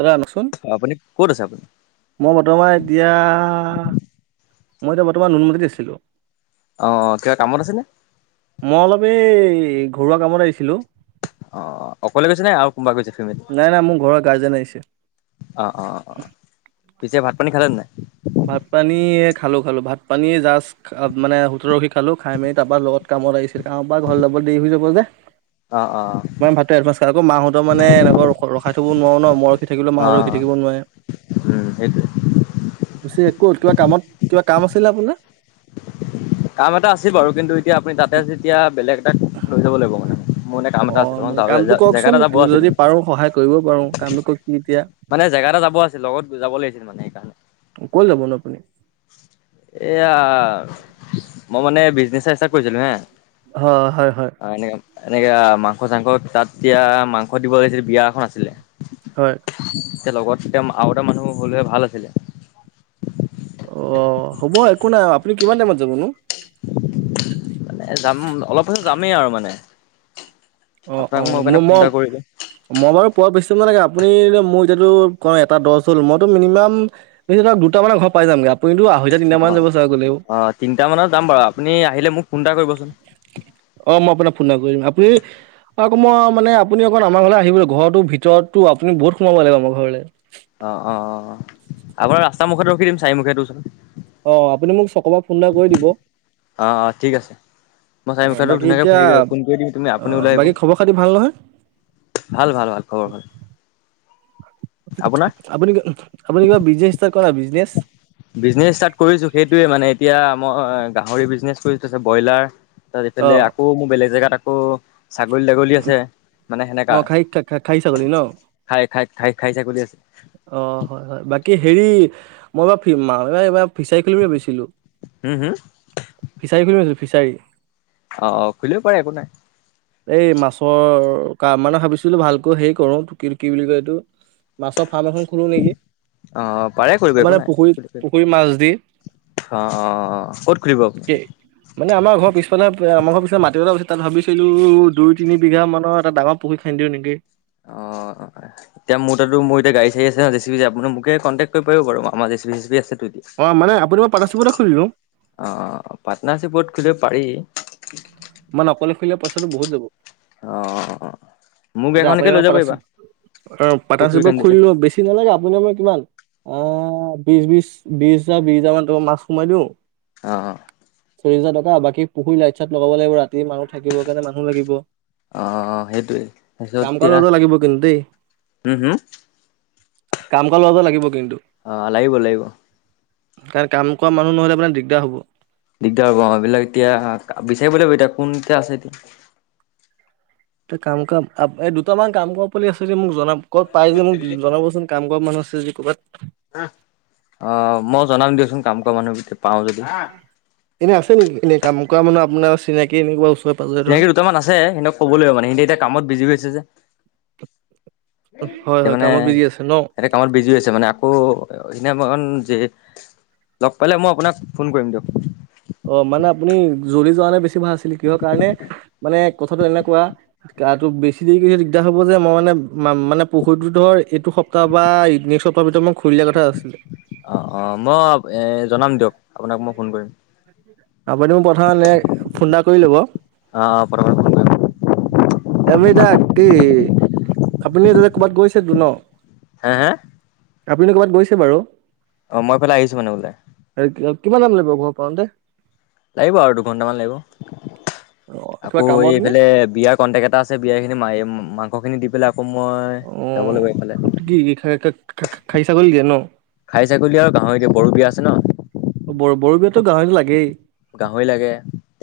দাদা শুনকচোন অ', আপুনি ক'ত আছে আপুনি? মই বৰ্ত্তমান এতিয়া মই এতিয়া বৰ্তমান নুনমাতিত আছিলোঁ অ কিবা কামত আছে নে মই অলপ এই ঘৰুৱা কামত আহিছিলো অ অকলে গৈছে নে আৰু কোনোবা গৈছে ফিমেলি নাই নাই মোৰ ঘৰৰ গাৰ্জেন আহিছে অ অ অ অ পিছে ভাত পানী খালেন নাই ভাত পানী য়ে খালো খালো ভাত পানী জাষ্ট মানে হোটেলত ৰখি খালো খাই মেলি তাৰপৰা লগত কামত আহিছিল কামৰ পা ঘৰ যাব দেৰি হৈ যাব যে অ অ মানে ভাতটো এডভান্স খাই আকৌ মাহঁৰ মানে এনেকুৱা ৰখাই থব নোৱাৰো ন মই ৰখি থাকিলে মাহঁত ৰখি অ', থাকিব নোৱাৰে উম সেইটোৱেই পিছে ক'ত কিবা কামত কিবা কাম আছিলে আপোনাৰ [inaudible] কাম এটা আছিল বাৰু কিন্তু এতিয়া আপুনি তাতে যেতিয়া বেলেগ এটাক লৈ যাব লাগিব মানে মোৰ মানে কাম এটা অঁ আছিল মানে কামটো জেগা কওঁকচোন এটা যাব আছিল যদি মানে। পাৰো সহায় কৰিব পাৰোঁ কামটো কওক কি এতিয়া মানে জেগাটাত যাব আছিল লগত যাব লাগিছিল মানে সেইকাৰণে ক'ত যাবনো আপুনি এয়া মই মানে বিজনেচ ষ্টাৰ্ট কৰিছিলো হে হয় হয় হয় অ', এনেকে এনেকে মাংস চাংস তাত এতিয়া মাংস দিব লাগিছিল বিয়া এখন আছিলে হয় এতিয়া লগত এতিয়া আৰু এটা মানুহ হ'লে ভাল আছিলে অ হ'ব একো নাই আপুনি কিমান টাইমত যাব নো মানে যাম অলপ পাছত যামেই আৰু মানে অ অ আপোনাক সেইকাৰণে মই ফোন মই এটা কৰিলোঁ মই বাৰু পোৱা বেছি সময় নালাগে আপুনি মোৰ এতিয়াটো কয় এটা দহ হ'ল মইতো মিনিমাম দুটা মানত ঘৰ পাই যামগে আপুনিতো আঢ়ৈতা তিনিটা মানত অ'। যাব চাগে গলেও অ' তিনিটা মানত যাম বাৰু আপুনি আহিলে মোক ফোন এটা কৰিবচোন অ মই আপোনাক ফোন এটা কৰিম আপুনি আকৌ মই মানে আপুনি অকণ আমাৰ ঘৰলৈ আহিব লাগিব ঘৰটো ভিতৰততো আপুনি বহুত সোমাব লাগিব আমাৰ ঘৰলে অহ -অহ-অহ আপোনাৰ ৰাস্তা মুখত ৰখি দিম চাৰি মুখীয়াটোৰ ওচৰত। অহ, আপুনি মোক চকৰ পা ফোন এটা কৰি দিব। অহ, ঠিক আছে। মই অ' চাৰিমুখীয়াটোত বাকী ধুনীয়াকে এতিয়া ফোন কৰি দিম তুমি আপুনি অ' ওলাই বাকী খবৰ খাতি ভাল নহয় আহিব। ভাল- ভাল- ভাল খবৰ ভাল। আপোনাৰ? আপুনি কিবা - আপুনি কিবা বিজনেজ ষ্টাৰ্ট কৰা বিজনেছ বিজনেচ ষ্টাৰ্ট কৰিছো সেইটোয়ে মানে এতিয়া মই গাহৰি বিজনেছ খুলি থৈছে ব্ৰইলাৰ তাত এইফালে অ' আকৌ মোৰ বেলেগ জেগাত আকৌ ছাগলী- তাগলী আছে। মানে সেনেকা অ' খাহী খাহী ছাগলী ন [inaudible] খাই- খাই -খাই খাহী ছাগলী আছে অহ, হয়- হয় বাকী হেৰি মই এইবাৰ -এইবাৰ ফিছাৰী খুলিম বুলি ভাবিছিল হম হম ফিছাৰী খুলিম ফিছাৰী অহ- অহ খুলিব পাৰে একো নাই। এই মাছৰ কা মানে ভাবিছিলো ভালকৈ হেৰি কৰো কি বুলি কয় এইটো মাছৰ ফাৰ্ম এখন খলো নেকি? অ পাৰে কৰিব একো মানে নাই পুখুৰীত অ পুখুৰী মাছ দি অ ক'ত খুলিব আপুনি [inaudible] কি, মানে আমাৰ ঘৰৰ পিছফালে আমাৰ ঘৰৰ [unintelligible] তাত ভাবিছিলো দুই তিনি বিঘা মানৰ এটা ডাঙৰ পুুৰী খান্দিও নেকি? অ', এতিয়া মোৰ তাটো মোৰ এতিয়া গাড়ী-চাৰি আছে জে চি পি আপুনি মোকে কণ্টেক কৰিব পাৰিব বাৰু আমাৰ J C B - J C P আছে। অ মানে আপুনি মই পাৰ্টনাৰশ্বিপতে [unintelligible] খুলিলো অহ, পাৰ্টনাৰশ্বিপত খুলিব পাৰি। [inaudible] মানে অকলে খুলিলে পইচা টো বহুত যাব। অহ, মোৰ গাড়ী খনকে লৈ যাব পাৰিবা। [unintelligible] পুখুৰী পাতনাৰশ্বিপত কান্দিলে খোলি মোক বেছি নালাগে আপুনি মই কিমান আহ বিছ, বিছ, বিছ হাজাৰ বিছ হাজাৰ মান টকাৰ মাছ সোমাই দিওঁ অহ কা বাকী পুখুৰী লাইট- চাইট লগাব লাগিব ৰাতি মানুহ থাকিব কাৰণে মানুহ লাগিব। আহ, সেইটয়ে তাৰপিছত কাম কৰা ল'ৰা এতিয়া এটা লাগিব কিন্তু দেই হম-হম কাম কৰা ল'ৰাটো লাগিব কিন্তু। অহ, লাগিব -লাগিব। কাৰণ কাম কৰা মানুহ ন'হলে আপোনাৰ দিগদাৰ হ'ব। দিগদাৰ হ'ব অহ এইবিলাক এতিয়া বিচাৰিব লাগিব এতিয়া কোন কিয়া আছে এতিয়া। তে কাম কৰা আব এই দুটামান কাম কৰা পুলি আছে যদি মোক জনাব। ক'বাত পাই যদি মোক জনাবচোন কাম কৰা মানুহ আছে যদি ক'বাত। অ মই জনাম [unintelligible] [inaudible] এনে আছে নেকি এনে কাম কৰা মানে আপোনাৰ চিনাকি এনেকুৱা ওচৰ চিনাকি দুটামান আছে। সিহঁতক কব লাগিব মানে সিহঁতি এতিয়া কামত বিজি হৈ আছে যে। হয় এতিয়া হয় মানে কামত বিজি আছে ন এহেন্তে কামত বিজি হৈছে মানে আকৌ এনে [unintelligible] লগ পালে মই আপোনাক ফোন কৰিম দিয়ক। অহ, মানে আপুনি জ্বলি যোৱা নাই বেছি ভাল আছিলে কিহৰ কাৰণে মানে কথাটো এনেকুৱা গাটো বেছি দেৰি কৰি দিগদাৰ হ'ব যে, মই মানে- মানে পুখুৰীটোত ধৰ এইটো সপ্তাহ বা নেক্সট সপ্তাহ ভিতৰত মই খুলি দিয়া কথা আছিলে অহ - অহ মই এ জনাম দিয়ক আপোনাক মই ফোন কৰিম। আপুনি মোক পথাৰলে ফোন এটা কৰি ল'ব অ', অ', পতাপত ফোন কৰিম। এমি দা কি আপুনি ততে ক'বাত গৈছে টো ন? হা-হা আপুনি ক'বাত গৈছে বাৰু? অহ, মই এইফালে আহিছো মানে ওলাই। কিমান টাইম লাগিব ঘৰ পাওঁতে? লাগিব আৰু দুঘন্টামান লাগিব অ কিবা আকৌ কামত নে এইফালে বিয়াৰ কন্টেক্ট এটা আছে ছে বিয়া খিনি ম মাংসখিনি দি পেলাই আকৌ মই অ, যাব লাগিব এইফালে আপনি কি খাই ছাগলী দিয়ে ন [unintelligible] খাই ছাগলী আৰু গাঁৱৰ এতিয়া বড়ো বিয়া আছে ন। অ, ব বৰো বিয়াতো গাহৰিতো লাগেই। গাহৰি লাগে।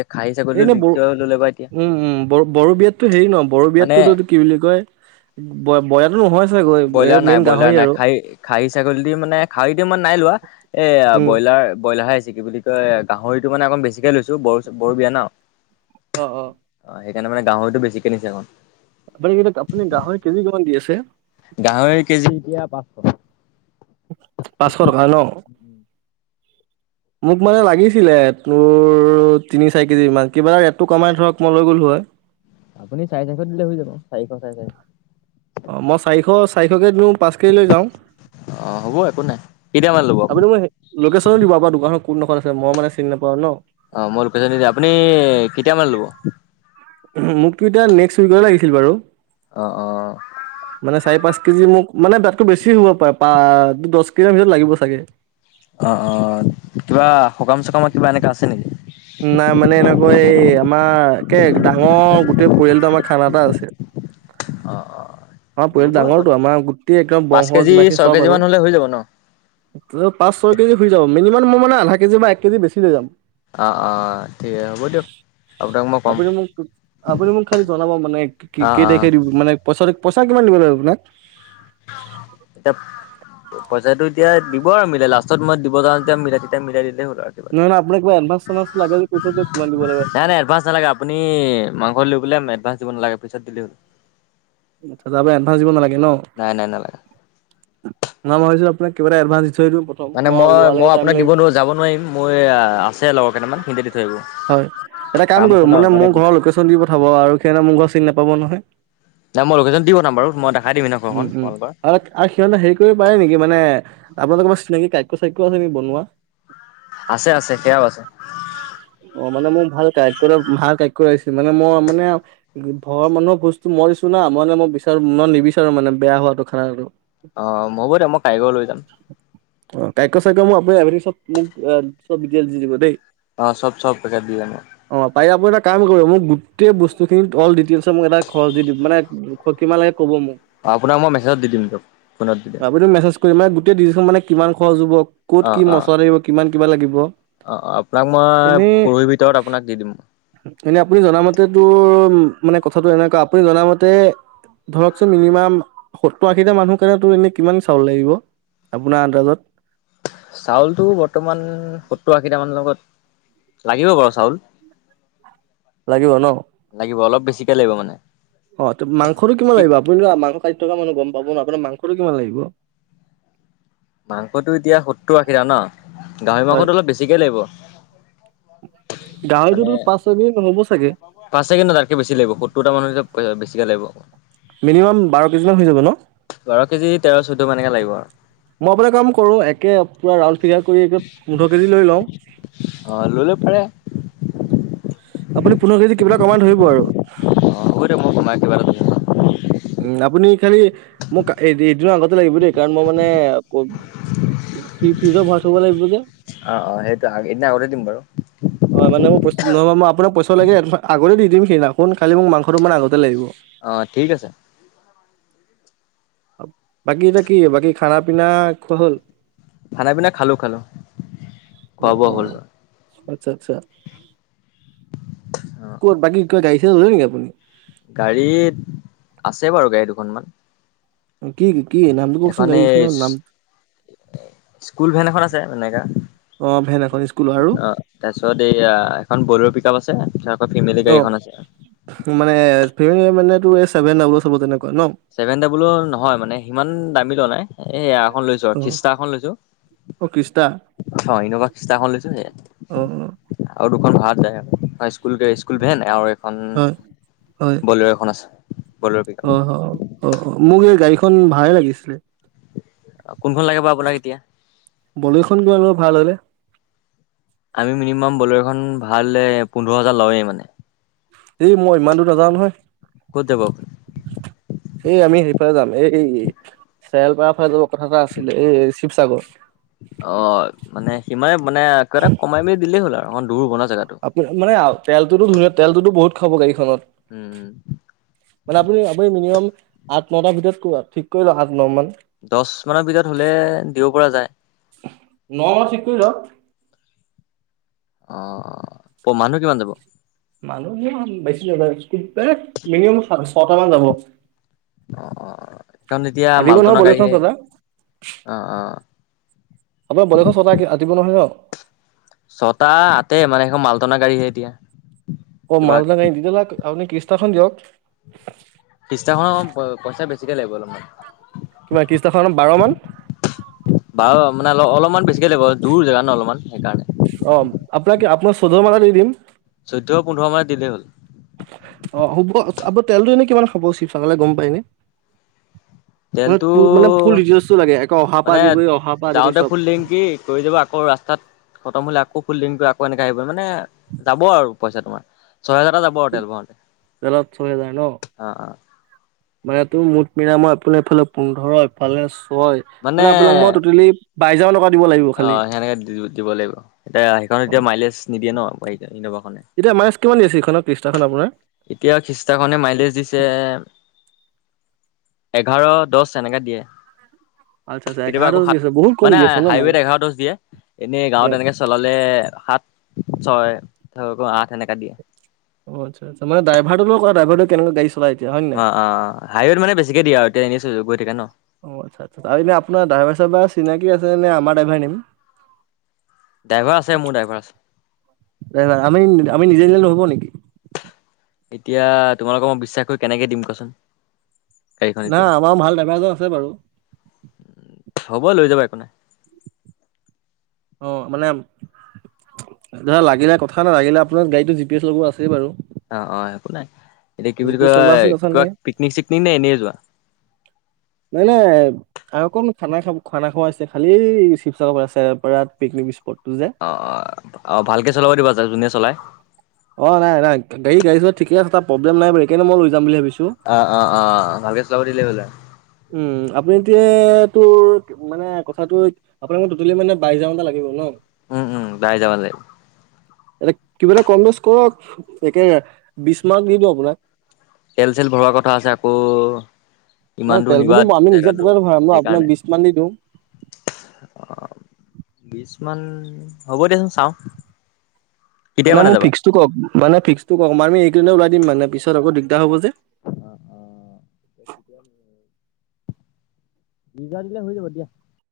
এই খাহী ছাগলীটো এন বো দ্বিতীয় ল'লে বা এতিয়া উম, উম ব বড়ো বিয়াতো হেৰি নহ বড়ো মানে বিয়াতটোতো কি বুলি কয়? বয়লাৰ নহয়। চাগৈ এ ব্ৰইলাৰ নাই, মেইন ব্ৰইলাৰ গাহৰি নাই, আৰু খাহী খাহী ছাগলী দি মানে খাহীদি মই নাই লোৱা এয়া উম। ব্ৰইলাৰ ব্ৰলাৰ আহ আছে, কি বুলি কয় গাহৰিটো মানে অকণ বেছিকে লৈছো। বো বড়ো বিয়া না অ, অ', অ'। সেইকাৰণে মানে গাহৰিতো বেছিকে নিছে এ অ'কন আপুনি কেই আপুনি গাহৰ কেজি কিমান দি আছে? গাহৰি কেজি এতিয়া পাঁচশ টকা। পাঁচশ টকা ন? [inaudible] মোক মানে লাগিছিলে তোৰ তিনি চাৰি কেজি মান কিবা এটা ৰেটটো কমাই ধৰক মই লৈ গ'লো হয় আপুনি চাৰে চাৰিশ দিলে হৈ যাব চাৰিশ চাৰে চাৰিশ অ মই চাৰিশ চাৰিশকে দিওঁ পাঁচ কেজি লৈ যাওঁ অ হ'ব একো নাই কেতিয়া মানে ল'ব আপুনি মোক লোকেশ্যনো দিব আপোনাৰ দোকানৰ কোনোদখত আছে মই মানে চিনি নাপাওঁ ন অ মই লোকেশ্যন দি দিম আপুনি কেতিয়া মানে লব মোকতো এতিয়া নেক্সট উইক লাগিছিল বাৰু অ অ মানে চাৰি পাঁচ কেজি মোক মানে তাতকৈ বেছি হ'ব পাৰে পা দছ কেজি ভিতৰত লাগিব চাগে অ অ কিবা সকাম চকাম কিবা এনেকা আছে নেকি নাই মানে এনেকৈ এই আমাৰ একে ডাঙৰ গোটেই পৰিয়ালটো আমাৰ খানা এটা আছে অ অ আমাৰ পৰিয়াল দিব একো ডাঙৰটো নাই আমাৰ গোটেই একদম পাঁচ বংশ কেজি যিমানাখিনি ছয় চব কেজি আৰু মান হ'লে হৈ যাব ন? ত পাঁচ ছয় কেজি শুই যাব মিনিমাম মই মানে আধা কেজি বা এক কেজি বেছি লৈ যাম অ', অ ঠিকে হ'ব দিয়ক আপোনাক মই ক'ম আপুনি মোক আপুনি মোক খালি জনাব মানে কি অ', কেই অ', তাৰিখে দিব মানে পইচাটো পইচা কিমান দিব লাগিব আপোনাক এতিয়া পইচাটো এতিয়া দিব আৰু মিলাই লাষ্টত মই দিব যাওঁ যেতিয়া মিলাই তেতিয়া মিলাই দিলে হ'ল নহয় নহয় আপোনাক কিবা এডভান্স চেডভান্স লাগে যদি কৈ থৈ দিয়ক কিমান দিব লাগিব নাই নাই এডভান্স নালাগে আপুনি মাংস লেই এডভান্স দিব নালাগে পিছত দিলে হল ত আমি এডভান্স দিব নালাগে ন। নাই নাই নালাগে ন মই ভাবিছিলো আপোনাক কিবাটা এডভান্স থৈ দিওঁ প্ৰথম মানে মই মই লোৱালৈকে টাইম আপোনাক দিব লাগিব নহয় নোৱাৰো যাব নোৱাৰিম মই আছে লগৰ কেইটামান সি দি থৈ আহিব হয় এটা কাম আছে কৰিব ন মানে মোৰ বিজি ঘৰৰ লোকেশ্যন দি পঠাব আৰু সিহঁতে মোৰ ঘৰৰ চিনি নাপাব নহয় নাই মই লোকেশ্যন দি পঠাম বাৰু মই দেখাই দিম সেইদিনাখন উম ঘৰখন উম আপোনালোকৰ আৰু আৰু সিহঁতে হেৰি কৰিব পাৰে নেকি মানে আপোনালোকৰ চিনাকি কাইক চাইকো আছে নিকি বনোৱা আছে আছে সেয়াও আছে অ', মানে মোৰ ভাল কাৰিকৰ এটা ভাল কাৰিকৰ লাগিছিল মানে মই মানে ঘৰৰ মানুহৰ ভুজ টো মই দিছো না মানে মই বিচাৰো মই নিবিচাৰো মানে বেয়া হোৱাটো খানাটো অহ হব দে মই কাৰিকৰ লৈ যাম [unintelligible] মোক চব দিটেলচ দি দিব দেই অ চব চব তখকে দি যাম অ পাৰিলে আপুনি এটা কাম কৰিব মোক গোটেই বস্তুখিনিত অল ডিটেইলছত মোক এটা খৰচ দি দিয়ক মানে কিমান লাগে কব মোক আপোনাক মই মেছেজত দি দিম দিয়ক ফোনত দি দিম আপোনি মেছেজ কৰি মান গোটেই ডিলখন মানে কিমান খৰচ হ'ব ক'ত অ', কি অ', মছলা লাগিব কিমান কিবা লাগিব অ অ আপোনাক মই এনে পৰহিৰ ভিতৰত আপোনাক দি দিম। এনে আপুনি জনামতে তোৰ মানে কথাটো এনেকুৱা আপুনি জনামতে ধৰকচোন মিনিমাম সত্তৰ আশীটা মানুহ কাৰণে তো এনে কিমান চাউল লাগিব? আপোনাৰ আন্দাজত। চাউলটো বৰ্তমান সত্তৰ আশীটা মানুহৰ লগত লাগিব বাৰু চাউল। লাগিব ন? লাগিব অলপ বেছিকে লাগিব মানে। অ মাংসটো কিমান ঠিক লাগিব আপুনি মাংস খাই থকা মানুহ গম পাব ন আপোনাৰ মাং সটো কিমান লাগিব। মাংসটো এতিয়া সত্তৰ আশীটা ন গাহৰি হয় মাংসটো অলপ বেছিকে লাগিব। মানে গাহৰিটোতো পাঁচ ছয় কেজি নহ'ব চাগে পাঁচ কেজি তাতকে বেছি লাগিব সত্তৰটা মানুহ যে। পইচা বেছিকৈ লাগিব আকৌ মিনিমাম বাৰ কেজিমান হৈ যাব ন। তো এনেকে লাগিব আৰু নহ'লে কাম কৰোঁ একে পুৰা ৰাউন ফিগাৰ কৰি একে পোন্ধৰ কেজি লৈ লওঁ। অ', লৈ লব পাৰে আপুনি পোন্ধৰ কেজি কিবা এটা কমাই ধৰিব আৰু। অ হ'ব দিয়ক মই কমাই কিবা এটা দিম। উম আপুনি খালি মোক এদিনৰ আগতে লাগিব দেই কাৰণ মই মানে। ফ ফিজট ভৰাই থব লাগিব যে। এদিন আগতে দিম বাৰু। হয় মানে মোৰ পইচা নহ'বা মই আপোনাক পইচাও লাগে এডভা আগতে দি দিম সেইদিনাখন খালী মোক মাংসটো মানে আগতে লাগিব। অ ঠিক আছে। বাকী এতিয়া কি বাকী খানা পিনা খোৱা হল। খানা পিনা খালো খালো খোৱা অ' বোৱা হ'ল। অ' আচ্ছা আচ্ছা অ', কত বাকী কিবা গাড়ী চাৰী ললে নেকি আপুনি? গাড়ীত আছে বাৰু গাড়ী দুখনমান। কি কি? নামটো কওকচোন এখন এই গাড়ীখনৰ নাম স্কুল ভেন এখন আছে তেনেকা অ' ভেন এখন স্কুলৰ আৰু অ তাৰপিছত এইয়া এখন বলেৰ' পিক আপ আছে। আকৌ ফেমিলি অ গাড়ী এখন আছে মানে এছ ভি মানে ছেভেন‌ ডাবুলৰ হ'ব চাগে। ছেভেন ডাবুল নহয় মানে সিমান দামী লোৱা নাই এই এয়া এখন লৈছো আৰু অ' খিষ্টা এখন লৈছো। অ কি? ইনভা চিচটাখন লৈছো অ' অ' আৰু দুখন ভান স্কুল স্কুল ভেন আৰু এওঁৰ এখন হয় হয় বলেৰ এখন আছে। বলেৰু অ' অ' অ মোক এই গাড়ীখন ভাড়াই লাগিছিলে। কোনখন লাগে বা আপোনাক এতিয়া? বলেৰোখন কিমান লয় ভাল হলে। আমি মিনিমাম বলেৰখন ভাল পোন্ধৰ হাজাৰ লওঁৱেই মানে। এই মই ইমান দূৰ নাযাওঁ নহয়। ক'ত যাব আপুনি এই আমি সেইফালে যাম এই চৰালপাৰ ফালে যাব কথা এটা আছিলে এই শিৱসাগৰ অ মানে সিমানে মানে কিবা এটা কমাই মেলি দিলেই হ'ল আৰু অকমান দূৰ হ'ব ন। জেগাটো আপু মানে তেলতোতো মোৰ তেলতো বহুত খাব গাড়ীখনত। উম, মানে আপুনি আপুনি মিনিমাম আঠ নটাৰ ভিতৰত ক ঠিক কৰি লক আঠ ন মান। দচ মানৰ ভিতৰত হলে দিব পৰা যায়। ন ঠিক কৰি ধৰক। অ প মানুহ কিমান যাব? মানুহ ইমান বেছি নযায় মিনিমাম ছটা মান যাব। অ অ কাৰণ এতিয়া ৰাতিপুৱা নহয় মালটনা বলেৰ'খন গাড়ীয়ে ছটা অ অ। আপোনাৰ বলেৰ'খন ছটা ৰাতিপুৱা নহয় ন ছটা আতে মানে এখন মালটনা গাড়ীহে এতিয়া অ কিবা মাল টনা গাড়ী তেতিয়াহলে [unintelligible] আপুনি কিষ্টাখন দিয়ক কিষ্টা খন পইচা বেছিকে লাগিব অলপমান কিমান ত্ৰিছটাখনত বাৰ মান বাৰু মানে অ অলপমান বেছিকে লাগিব দূৰ জেগা ন অলপ [unintelligible] অ আপোনাকে আপোনাক চৌধ মানত দি দিম চৈধ্য পোন্ধৰ মানত দিলেই হ'ল অ হ'ব আব তেলটো এনেই কিমান খাব শিৱসাগৰলে গম পায়নে [inaudible] মানে তেলটো তোৰ মানে ফুল ডিটেইলছটো লাগে আকৌ অহা পৰা মানে আদি কৰি অহাৰ পৰা আদি কৰি যাওঁতে চব ফুল টেংকি কৰি যাব আকৌ ৰাস্তাত খতম হলে আকৌ ফুলদিন কৰি আকৌ এনেকে আহিব মানে যাব আৰু পইচা তোমাৰ ছহেজাৰ এটা যাব টেল ভৰাউতে দালত ছয় হেজাৰ ন অ অ মানে এই টো মুঠ মিলাই মই আপোনি এফালে পোন্ধৰ ইফালে ছয় মানে আপোনাক মই টোটেলি বাইছ হাজাৰ মান টকাত অ সেনেকে দিব লাগিব এতিয়া সেইখন অ এতিয়া মাইলেজ নিদিয়ে ন ইন'ভাখন খ খ্ৰীষ্টাখন আপোনাৰ- এতিয়া খ্ৰীষ্টাখনে মাইলেজ দিছে এঘাৰ দহ এনেকা দিয়ে। আচ্ছা আচ্ছা কেতিয়াবা এঘাৰ আকৌ দি আছে সাত বহুত কম দি মানে আছে ন হাইৱেত মাইনাছ এঘাৰ দছ দিয়ে। এনেই হয় গাঁৱত এনেকে চলালে সাত ছয় আঠ এনেকুৱা দিয়ে। অ আচ্ছ আচ্ছা ড্ৰাইভাৰ লগত কথা ড্ৰাইভাৰ কেনেকৈ গাড়ী চলাই। এতিয়া হয় নে অ নাই অ হাই ৱেত মানে বেছিকে দিয়ে আৰু এতিয়া এনেই চলি চলি গৈ থাকে ন। অ আচ্ছা আচ্ছা আৰু এনে আপোনাৰ ড্ৰাইভাৰ চাইভাৰ চিনাকি আছে [unintelligible] ড্ৰাইভাৰ আছে মোৰ ড্ৰাইভাৰ আছে আমি আমি নিজে নিজে [unintelligible] নেকি এতিয়া তোমালোকক মই বিশ্বাস কৰি কেনেকে দিম কোৱাচোন - গাড়ীখন না এতিয়া আমাৰ ভাল ড্ৰাইভাৰ এজন আছে বাৰু হব লৈ যাবা- একো নাই - আহ মানে লাগিলে কথা নাই লাগিল আপোনাৰ গাড়ীটো জি পি এছ লগোৱা আছেই বাৰু। অ অ একো নাই এতিয়া কি জি বুলি পি এছ লগোৱা কয় আছে কথা কিবা নাই পিকনিক চিকনিক নে এনেই যোৱা নাই নাই আৰু অকৌ খানা খাব খানা খোৱাছে খালি শিৱসাগৰ পৰা আছে পৰাৰাত পিকনিক স্পট। তোৰ যে অ অ অ ভালকে চলাব দিবা যাক যোনে চলাই। অ নাই নাই গাড়ী গাড়ী খন- ঠিক এটা প্ৰব্লেম নাই এইকাৰনে মই লৈ যাম ভাবিছিলো - অ অ অ ভালকে চলাব দিলে হয় যায়- সেটোৱে তোৰ মানে কথাটো হৈ আপোনালোক টোটেলি মানে বাইছ হাজাৰ মান এটা লাগিব ন- উম উম [unintelligible] এ কিবা এটা কম বেচ কৰক একে বিশ মান দিব আপোনাক তেল চেল ভৰোৱা কথা আছে আকৌ নাই ইমান দূৰ নিবা তেলটোতো আমি আকৌ নিজৰ জেগাটোৰ পকেটৰ ভৰাম ন আপোনাক সেইকাৰণে। বিশ মান দি দিওঁ আহ বিশ মান হ'ব দিয়চোন চাওঁ। কেতিয়া মানে মোক যাবা? ফিক্সটো কওঁক মানে ফিক্সটো কওক মানে এইকেই দিনতে ওলাই দিম মানে পিছত আকৌ দিগদাৰ হ'ব যে। অ অ দিজা দিলে হৈ যাব দিয়া।